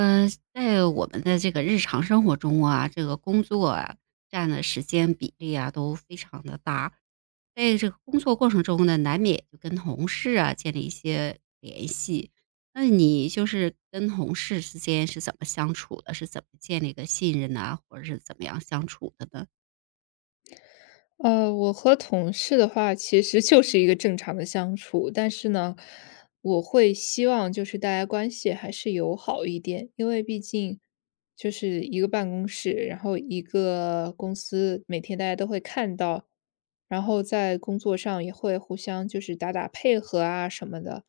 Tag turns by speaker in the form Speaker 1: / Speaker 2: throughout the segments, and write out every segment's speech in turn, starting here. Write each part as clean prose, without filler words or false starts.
Speaker 1: 嗯，在我们的这个日常生活中啊，这个工作啊占的时间比例啊都非常的大。在这个工作过程中呢，难免就跟同事啊建立一些联系。那你就是跟同事之间是怎么相处的？是怎么建立个信任呢？或者是怎么样相处的呢？
Speaker 2: 我和同事的话，其实就是一个正常的相处，但是呢，我会希望就是大家关系还是友好一点，因为毕竟就是一个办公室，然后一个公司，每天大家都会看到，然后在工作上也会互相就是打打配合啊什么的。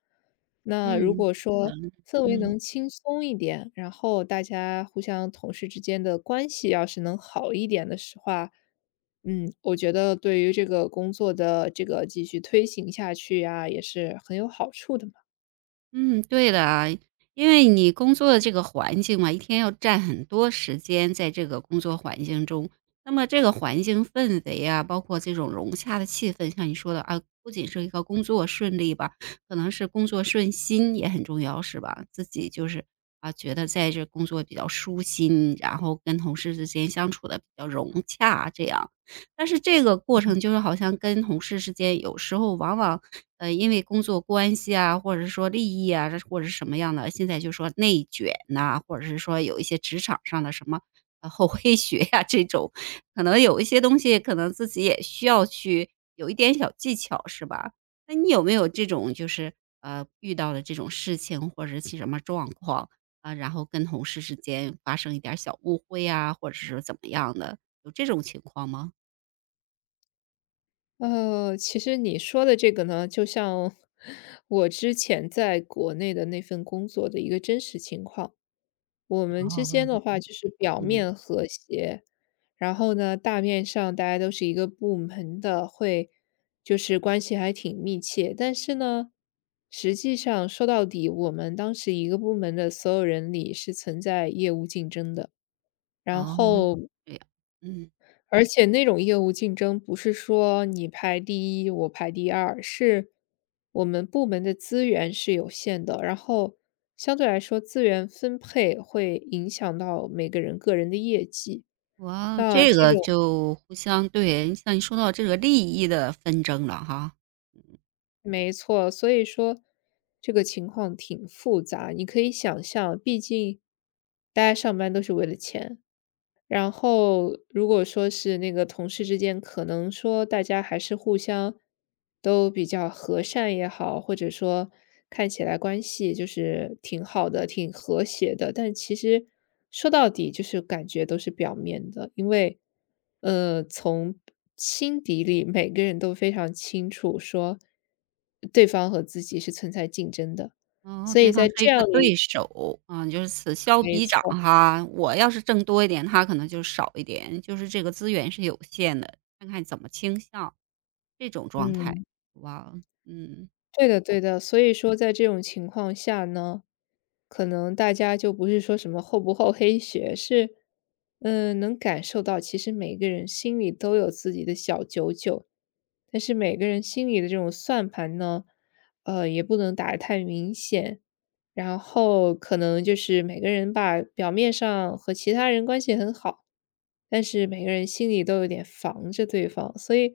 Speaker 2: 那如
Speaker 1: 嗯，
Speaker 2: 果
Speaker 1: 是的
Speaker 2: 说氛围
Speaker 1: 嗯。
Speaker 2: 能轻松一点，然后大家互相同事之间的关系要是能好一点的时话，嗯，我觉得对于这个工作的这个继续推行下去呀、也是很有好处的嘛。
Speaker 1: 嗯，对的啊，因为你工作的这个环境嘛，一天要占很多时间在这个工作环境中，那么这个环境氛围啊，包括这种融洽的气氛，像你说的啊，不仅是一个工作顺利吧，可能是工作顺心也很重要，是吧？自己就是啊，觉得在这工作比较舒心，然后跟同事之间相处的比较融洽，这样。但是这个过程就是好像跟同事之间有时候往往因为工作关系啊，或者是说利益啊，这或者是什么样的，现在就说内卷呐、或者是说有一些职场上的什么厚黑学呀、这种，可能有一些东西，可能自己也需要去有一点小技巧，是吧？那你有没有这种就是遇到的这种事情，或者是什么状况啊，然后跟同事之间发生一点儿小误会啊，或者是怎么样的，有这种情况吗？
Speaker 2: 其实你说的这个呢，就像我之前在国内的那份工作的一个真实情况。我们
Speaker 1: 然
Speaker 2: 之
Speaker 1: 后
Speaker 2: 间的话就是表
Speaker 1: 嗯，
Speaker 2: 面和谐，然后呢，大面上大家都是一个部门的，会就是关系还挺密切。但是呢，实际上说到底，我们当时一个部门的所有人里是存在业务竞争的。然
Speaker 1: 哦，
Speaker 2: 后
Speaker 1: 这样，嗯。
Speaker 2: 而且那种业务竞争不是说你排第一，我排第二，是我们部门的资源是有限的，然后相对来说资源分配会影响到每个人个人的业绩。
Speaker 1: 哇，
Speaker 2: 那
Speaker 1: 这
Speaker 2: 这
Speaker 1: 个
Speaker 2: 种
Speaker 1: 就互相对，像你说到这个利益的纷争了哈。
Speaker 2: 没错，所以说这个情况挺复杂，你可以想象，毕竟大家上班都是为了钱。然后如果说是那个同事之间，可能说大家还是互相都比较和善也好，或者说看起来关系就是挺好的、挺和谐的，但其实说到底就是感觉都是表面的，因为从心底里每个人都非常清楚说对方和自己是存在竞争的，
Speaker 1: 哦，
Speaker 2: 所以
Speaker 1: 对方
Speaker 2: 在
Speaker 1: 是
Speaker 2: 这
Speaker 1: 一
Speaker 2: 样
Speaker 1: 个
Speaker 2: 的一
Speaker 1: 对手，啊，就是此消
Speaker 2: 没
Speaker 1: 彼长
Speaker 2: 错，
Speaker 1: 哈。我要是挣多一点，他可能就少一点，就是这个资源是有限的，看看怎么倾向，这种状态。
Speaker 2: 嗯。
Speaker 1: 哇，嗯，
Speaker 2: 对的对的，所以说在这种情况下呢，可能大家就不是说什么厚不厚黑学，是，能感受到其实每个人心里都有自己的小九九，但是每个人心里的这种算盘呢，也不能打得太明显，然后可能就是每个人吧，表面上和其他人关系很好，但是每个人心里都有点防着对方，所以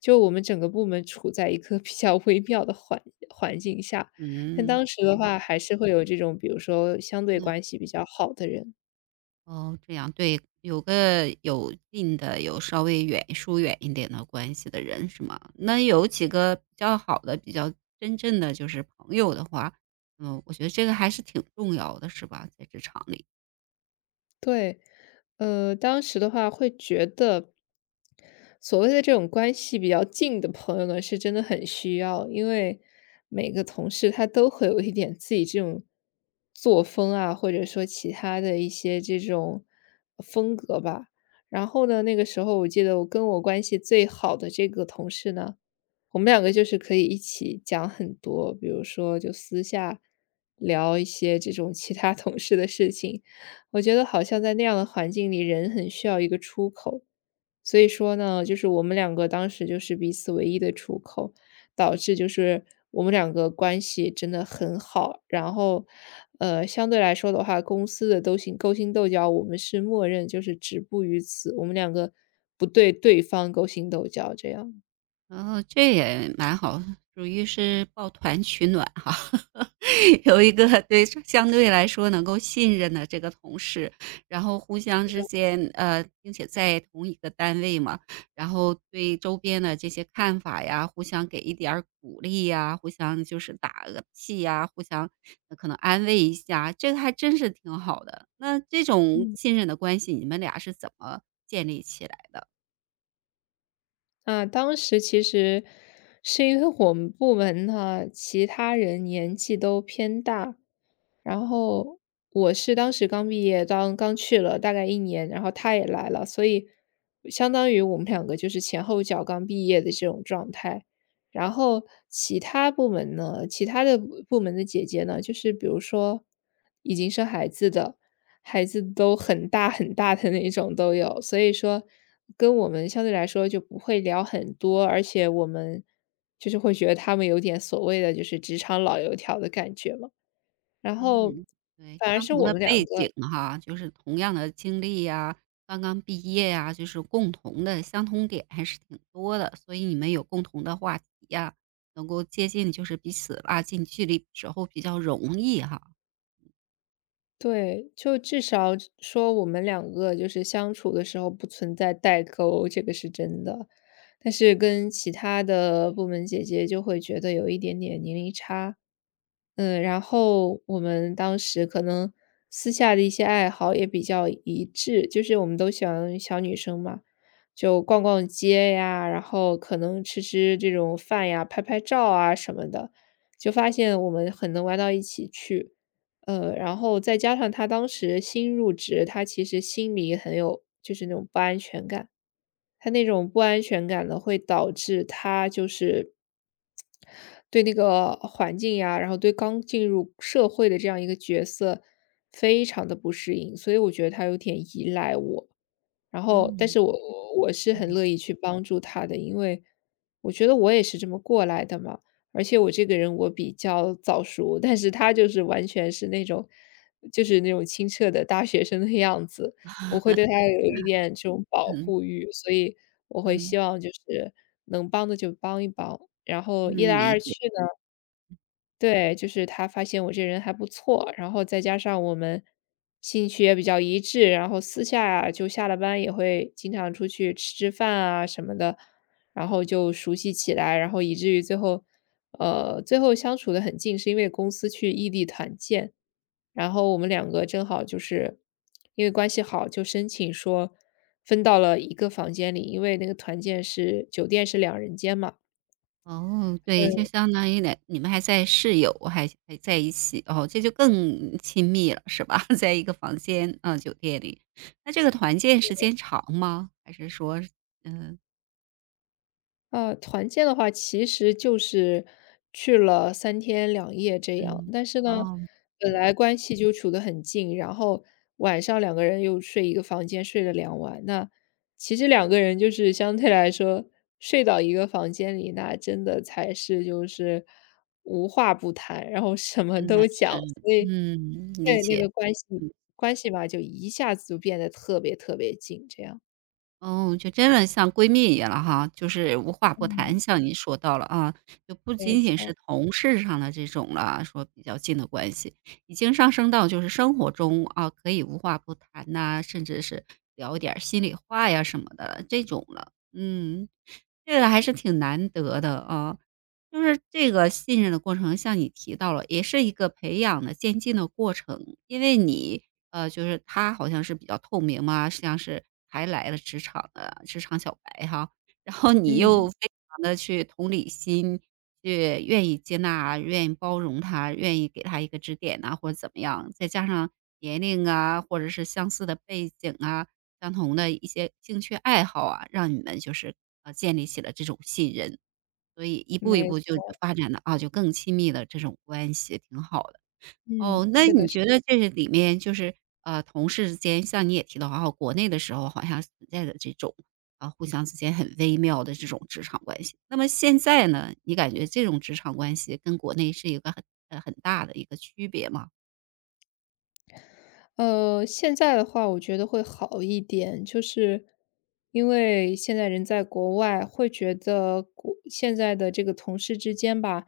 Speaker 2: 就我们整个部门处在一个 比较微妙的环境下。但
Speaker 1: 嗯，
Speaker 2: 当时的
Speaker 1: 对，
Speaker 2: 话，还是会有这种，比如说相对
Speaker 1: 那
Speaker 2: 关系比较好的人，
Speaker 1: 哦，这样，对，有个有近的，有稍微远疏远一点的关系的人是吗？那有几个比较好的、比较真正的就是朋友的话，嗯，我觉得这个还是挺重要的，是吧？在职场里，
Speaker 2: 对，当时的话会觉得，所谓的这种关系比较近的朋友呢，是真的很需要，因为每个同事他都会有一点自己这种作风啊，或者说其他的一些这种风格吧。然后呢，那个时候我记得我跟我关系最好的这个同事呢，我们两个就是可以一起讲很多，比如说就私下聊一些这种其他同事的事情，我觉得好像在那样的环境里，人很需要一个出口。所以说呢，就是我们两个当时就是彼此唯一的出口，导致就是我们两个关系真的很好。然后，相对来说的话，公司的勾心斗角，我们是默认就是止步于此，我们两个不对对方勾心斗角这样。
Speaker 1: 然后这也蛮好，属于是抱团取暖哈。有一个对相对来说能够信任的这个同事，然后互相之间并且在同一个单位嘛，然后对周边的这些看法呀，互相给一点儿鼓励呀，互相就是打个气呀，互相可能安慰一下，这个还真是挺好的。那这种信任的关系，你们俩是怎么建立起来的？
Speaker 2: 啊，当时其实是因为我们部门呢，其他人年纪都偏大。然后我是当时刚毕业，当刚去了大概1年，然后他也来了，所以相当于我们两个就是前后脚刚毕业的这种状态。然后其他部门呢，其他的部门的姐姐呢，就是比如说已经生孩子的，孩子都很大很大的那种都有，所以说跟我们相对来说就不会聊很多，而且我们就是会觉得他们有点所谓的就是职场老油条的感觉嘛。然后
Speaker 1: 嗯，对，
Speaker 2: 反而
Speaker 1: 相
Speaker 2: 是
Speaker 1: 同
Speaker 2: 我
Speaker 1: 的
Speaker 2: 们两个
Speaker 1: 背景哈，就是同样的经历呀，刚刚毕业呀，就是共同的相同点还是挺多的，所以你们有共同的话题呀，能够接近就是彼此拉近距离时候比较容易哈。
Speaker 2: 对，就至少说我们两个就是相处的时候不存在代沟，这个是真的。但是跟其他的部门姐姐就会觉得有一点点年龄差。嗯，然后我们当时可能私下的一些爱好也比较一致，就是我们都喜欢小女生嘛，就逛逛街呀，然后可能吃吃这种饭呀，拍拍照啊什么的，就发现我们很能玩到一起去。然后再加上他当时新入职，他其实心里很有就是那种不安全感，他那种不安全感呢，会导致他就是对那个环境呀，然后对刚进入社会的这样一个角色非常的不适应，所以我觉得他有点依赖我。然后，但
Speaker 1: 嗯，
Speaker 2: 是我是
Speaker 1: 嗯，
Speaker 2: 很
Speaker 1: 嗯
Speaker 2: 乐意去帮助他的，因为我觉得我也是这么过来的嘛，而且我这个人我比较早熟，但是他就是完全是那种就是那种清澈的大学生的样子。我会对他有一点这种保
Speaker 1: 嗯，
Speaker 2: 护欲，所以我会
Speaker 1: 嗯，
Speaker 2: 希望就是能帮的就帮一帮。然后
Speaker 1: 能
Speaker 2: 一来
Speaker 1: 理
Speaker 2: 二去
Speaker 1: 解。
Speaker 2: 呢对，就是他发现我这人还不错，然后再加上我们兴趣也比较一致，然后私下就下了班也会经常出去吃吃饭啊什么的，然后就熟悉起来，然后以至于最后最后相处的很近，是因为公司去异地团建。然后我们两个正好就是因为关系好，就申请说分到了一个房间里，因为那个团建是酒店是两人间嘛。
Speaker 1: 哦，对，就相当于你们还在室友，还在一起，哦，这就更亲密了，是吧？在一个房间，啊，酒店里。那这个团建时间长吗？还是说，嗯
Speaker 2: 团建的话，其实就是去了3天2夜这样。
Speaker 1: 嗯，
Speaker 2: 但是呢，
Speaker 1: 哦，
Speaker 2: 本
Speaker 1: 嗯，
Speaker 2: 来关系就处得很近，然后晚上两个人又睡一个房间，睡了2晚。那其实两个人就是相对来说睡到一个房间里，那真的才是就是无话不谈，然后什么
Speaker 1: 真的
Speaker 2: 都讲。
Speaker 1: 是，
Speaker 2: 所以
Speaker 1: 嗯，理
Speaker 2: 对，那
Speaker 1: 解。
Speaker 2: 个关系
Speaker 1: 嗯
Speaker 2: 关系吧，就一下子就变得特别特别近这样。
Speaker 1: 哦，就真的像闺蜜一样了哈，就是无话不
Speaker 2: 嗯。
Speaker 1: 谈，像你说到了啊，就不
Speaker 2: 没
Speaker 1: 仅仅
Speaker 2: 错，
Speaker 1: 是同事上的这种了，说比较近的关系，已经上升到就是生活中啊，可以无话不谈呐、甚至是聊一点儿心里话呀什么的这种了。嗯，这个还是挺难得的啊。就是这个信任的过程，像你提到了，也是一个培养的渐进的过程。因为你，就是他好像是比较透明嘛，像是还来了职场的职场小白哈，然后你
Speaker 2: 嗯，
Speaker 1: 又非常的去同理心，去愿意接纳、愿意包容他、愿意给他一个指点呐，或者怎么样。再加上年龄啊，或者是相似的背景啊，相同的一些兴趣爱好啊，让你们就是，建立起了这种信任。所以一步一
Speaker 2: 没
Speaker 1: 步就
Speaker 2: 错。
Speaker 1: 发展的啊，就更亲密的这种关系，挺好的。
Speaker 2: 嗯，
Speaker 1: 哦，那
Speaker 2: 是的，
Speaker 1: 你觉得这里面就是，同事之间，像你也提到啊，国内的时候好像存在的这种，啊，互相之间很微妙的这种职场关系。那么现在呢，你感觉这种职场关系跟国内是一个很大的一个区别吗？
Speaker 2: 现在的话我觉得会好一点，就是因为现在人在国外，会觉得国现在的这个同事之间吧，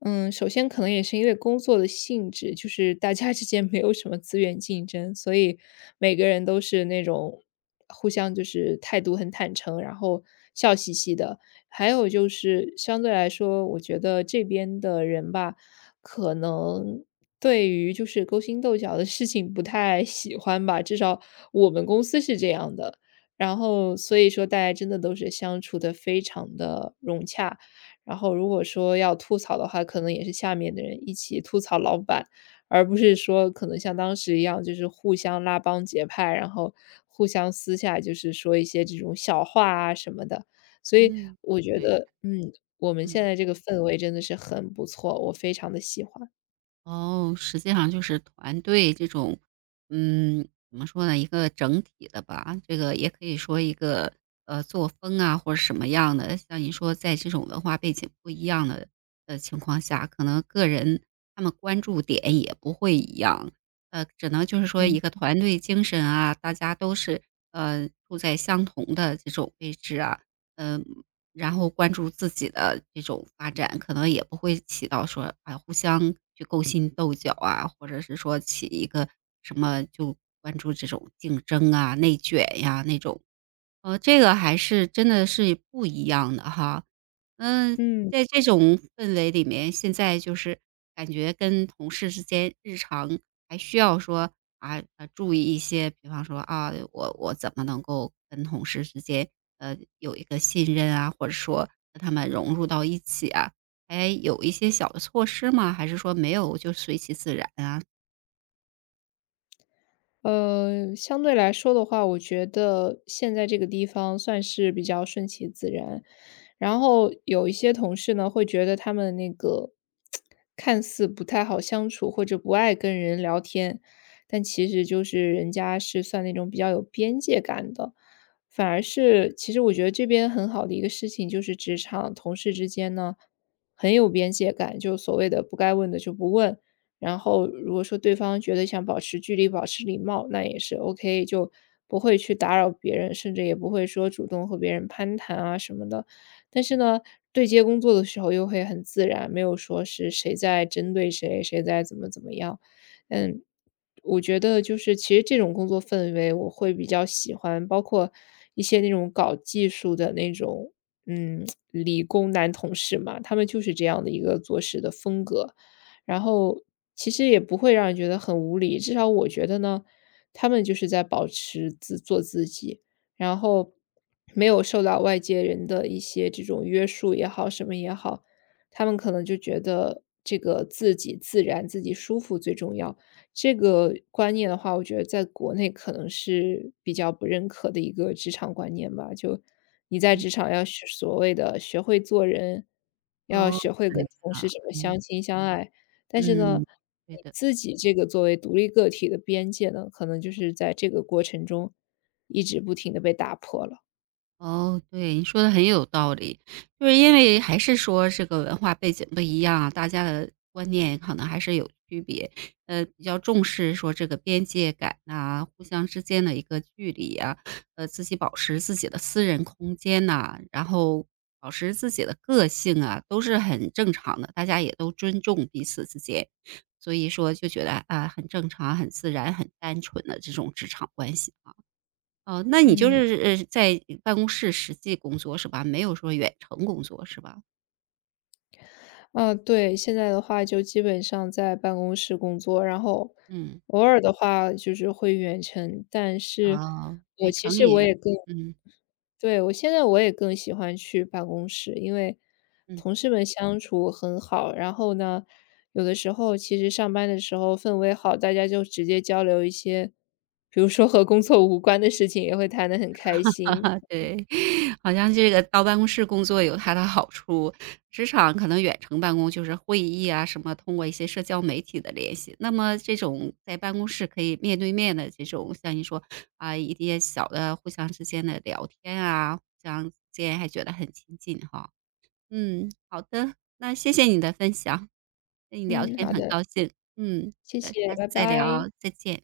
Speaker 2: 首先可能也是因为工作的性质，就是大家之间没有什么资源竞争，所以每个人都是那种互相就是态度很坦诚，然后笑嘻嘻的。还有就是相对来说，我觉得这边的人吧，可能对于就是勾心斗角的事情不太喜欢吧，至少我们公司是这样的。然后所以说大家真的都是相处的非常的融洽，然后如果说要吐槽的话，可能也是下面的人一起吐槽老板，而不是说可能像当时一样，就是互相拉帮结派，然后互相私下就是说一些这种小话啊什么的。所以
Speaker 1: 嗯。
Speaker 2: 我觉
Speaker 1: 对，
Speaker 2: 得，我们现
Speaker 1: 嗯。
Speaker 2: 在这个氛围真的是很不错，我非常的喜欢。
Speaker 1: 哦，实际上就是团队这种，嗯，怎么说呢，一个整体的吧，这个也可以说一个作风啊，或者什么样的。像你说，在这种文化背景不一样的情况下，可能个人他们关注点也不会一样，只能就是说
Speaker 2: 嗯。
Speaker 1: 一个团队精神啊，大家都是处在相同的这种位置啊，嗯。然后关注自己的这种发展，可能也不会起到说，啊，互相去勾心斗角啊，或者是说起一个什么就关注这种竞争啊、内卷呀那种，这个还是真的是不一样的哈。嗯，
Speaker 2: 嗯。
Speaker 1: 在这种氛围里面，现在就是感觉跟同事之间日常还需要说啊，注意一些，比方说啊，我怎么能够跟同事之间呃有一个信任啊，或者说跟他们融入到一起啊，还有一些小的措施吗？还是说没有就随其自然啊？
Speaker 2: 相对来说的话，我觉得现在这个地方算是比较顺其自然。然后有一些同事呢，会觉得他们那个看似不太好相处，或者不爱跟人聊天，但其实就是人家是算那种比较有边界感的。反而是，其实我觉得这边很好的一个事情，就是职场同事之间呢很有边界感，就所谓的不该问的就不问，然后如果说对方觉得想保持距离、保持礼貌，那也是 OK，就不会去打扰别人，甚至也不会说主动和别人攀谈啊什么的。但是呢，对接工作的时候又会很自然，没有说是谁在针对谁，谁在怎么怎么样。嗯，我觉得就是其实这种工作氛围我会比较喜欢，包括一些那种搞技术的那种，嗯，理工男同事嘛，他们就是这样的一个做事的风格。然后其实也不会让人觉得很无理，至少我觉得呢，他们就是在保持自做自己，然后没有受到外界人的一些这种约束也好，什么也好，他们可能就觉得这个自己自然、自己舒服最重要。这个观念的话，我觉得在国内可能是比较不认可的一个职场观念吧。就你在
Speaker 1: 嗯，
Speaker 2: 职场要学所谓的学会做人，要
Speaker 1: 哦，
Speaker 2: 学会跟
Speaker 1: 对
Speaker 2: 同事
Speaker 1: 啊，
Speaker 2: 什么
Speaker 1: 嗯
Speaker 2: 相亲相爱，但是呢，
Speaker 1: 嗯，对
Speaker 2: 你
Speaker 1: 的。
Speaker 2: 自己这个作为独立个体的边界呢，可能就是在这个过程中一直不停的被打破了。
Speaker 1: 哦，对，你说的很有道理。就是因为还是说这个文化背景不一样，啊，大家的观念可能还是有区别。比较重视说这个边界感呐、互相之间的一个距离啊，自己保持自己的私人空间呐、然后保持自己的个性啊，都是很正常的。大家也都尊重彼此之间，所以说就觉得啊，很正常、很自然、很单纯的这种职场关系。哦，那你就
Speaker 2: 嗯，
Speaker 1: 是在办公室实际工作是吧？没有说远程工作是吧？
Speaker 2: 啊，对，现在的话就基本上在办公室工作，然后
Speaker 1: 嗯，
Speaker 2: 偶尔的话就是会远程，但是
Speaker 1: 哦，
Speaker 2: 我
Speaker 1: 远
Speaker 2: 其
Speaker 1: 程
Speaker 2: 实我
Speaker 1: 也
Speaker 2: 也更
Speaker 1: 嗯，
Speaker 2: 对，我现在我也更喜欢去办公室，因为
Speaker 1: 嗯，
Speaker 2: 同事们相处很好。然后呢，有的时候其实上班的时候氛围好，大家就直接交流一些，比如说和工作无关的事情，也会谈得很开心。
Speaker 1: 对，好像这个到办公室工作有它的好处，职场可能远程办公就是会议啊什么，通过一些社交媒体的联系。那么这种在办公室可以面对面的这种，像你说啊，一些小的互相之间的聊天啊，这样之间还觉得很亲近哈。嗯，好的，那谢谢你的分享，跟你聊
Speaker 2: 嗯，
Speaker 1: 天
Speaker 2: 好
Speaker 1: 很
Speaker 2: 的，
Speaker 1: 高兴。嗯，
Speaker 2: 谢
Speaker 1: 那
Speaker 2: 谢，
Speaker 1: 下次
Speaker 2: 拜
Speaker 1: 再
Speaker 2: 拜。
Speaker 1: 聊，再见。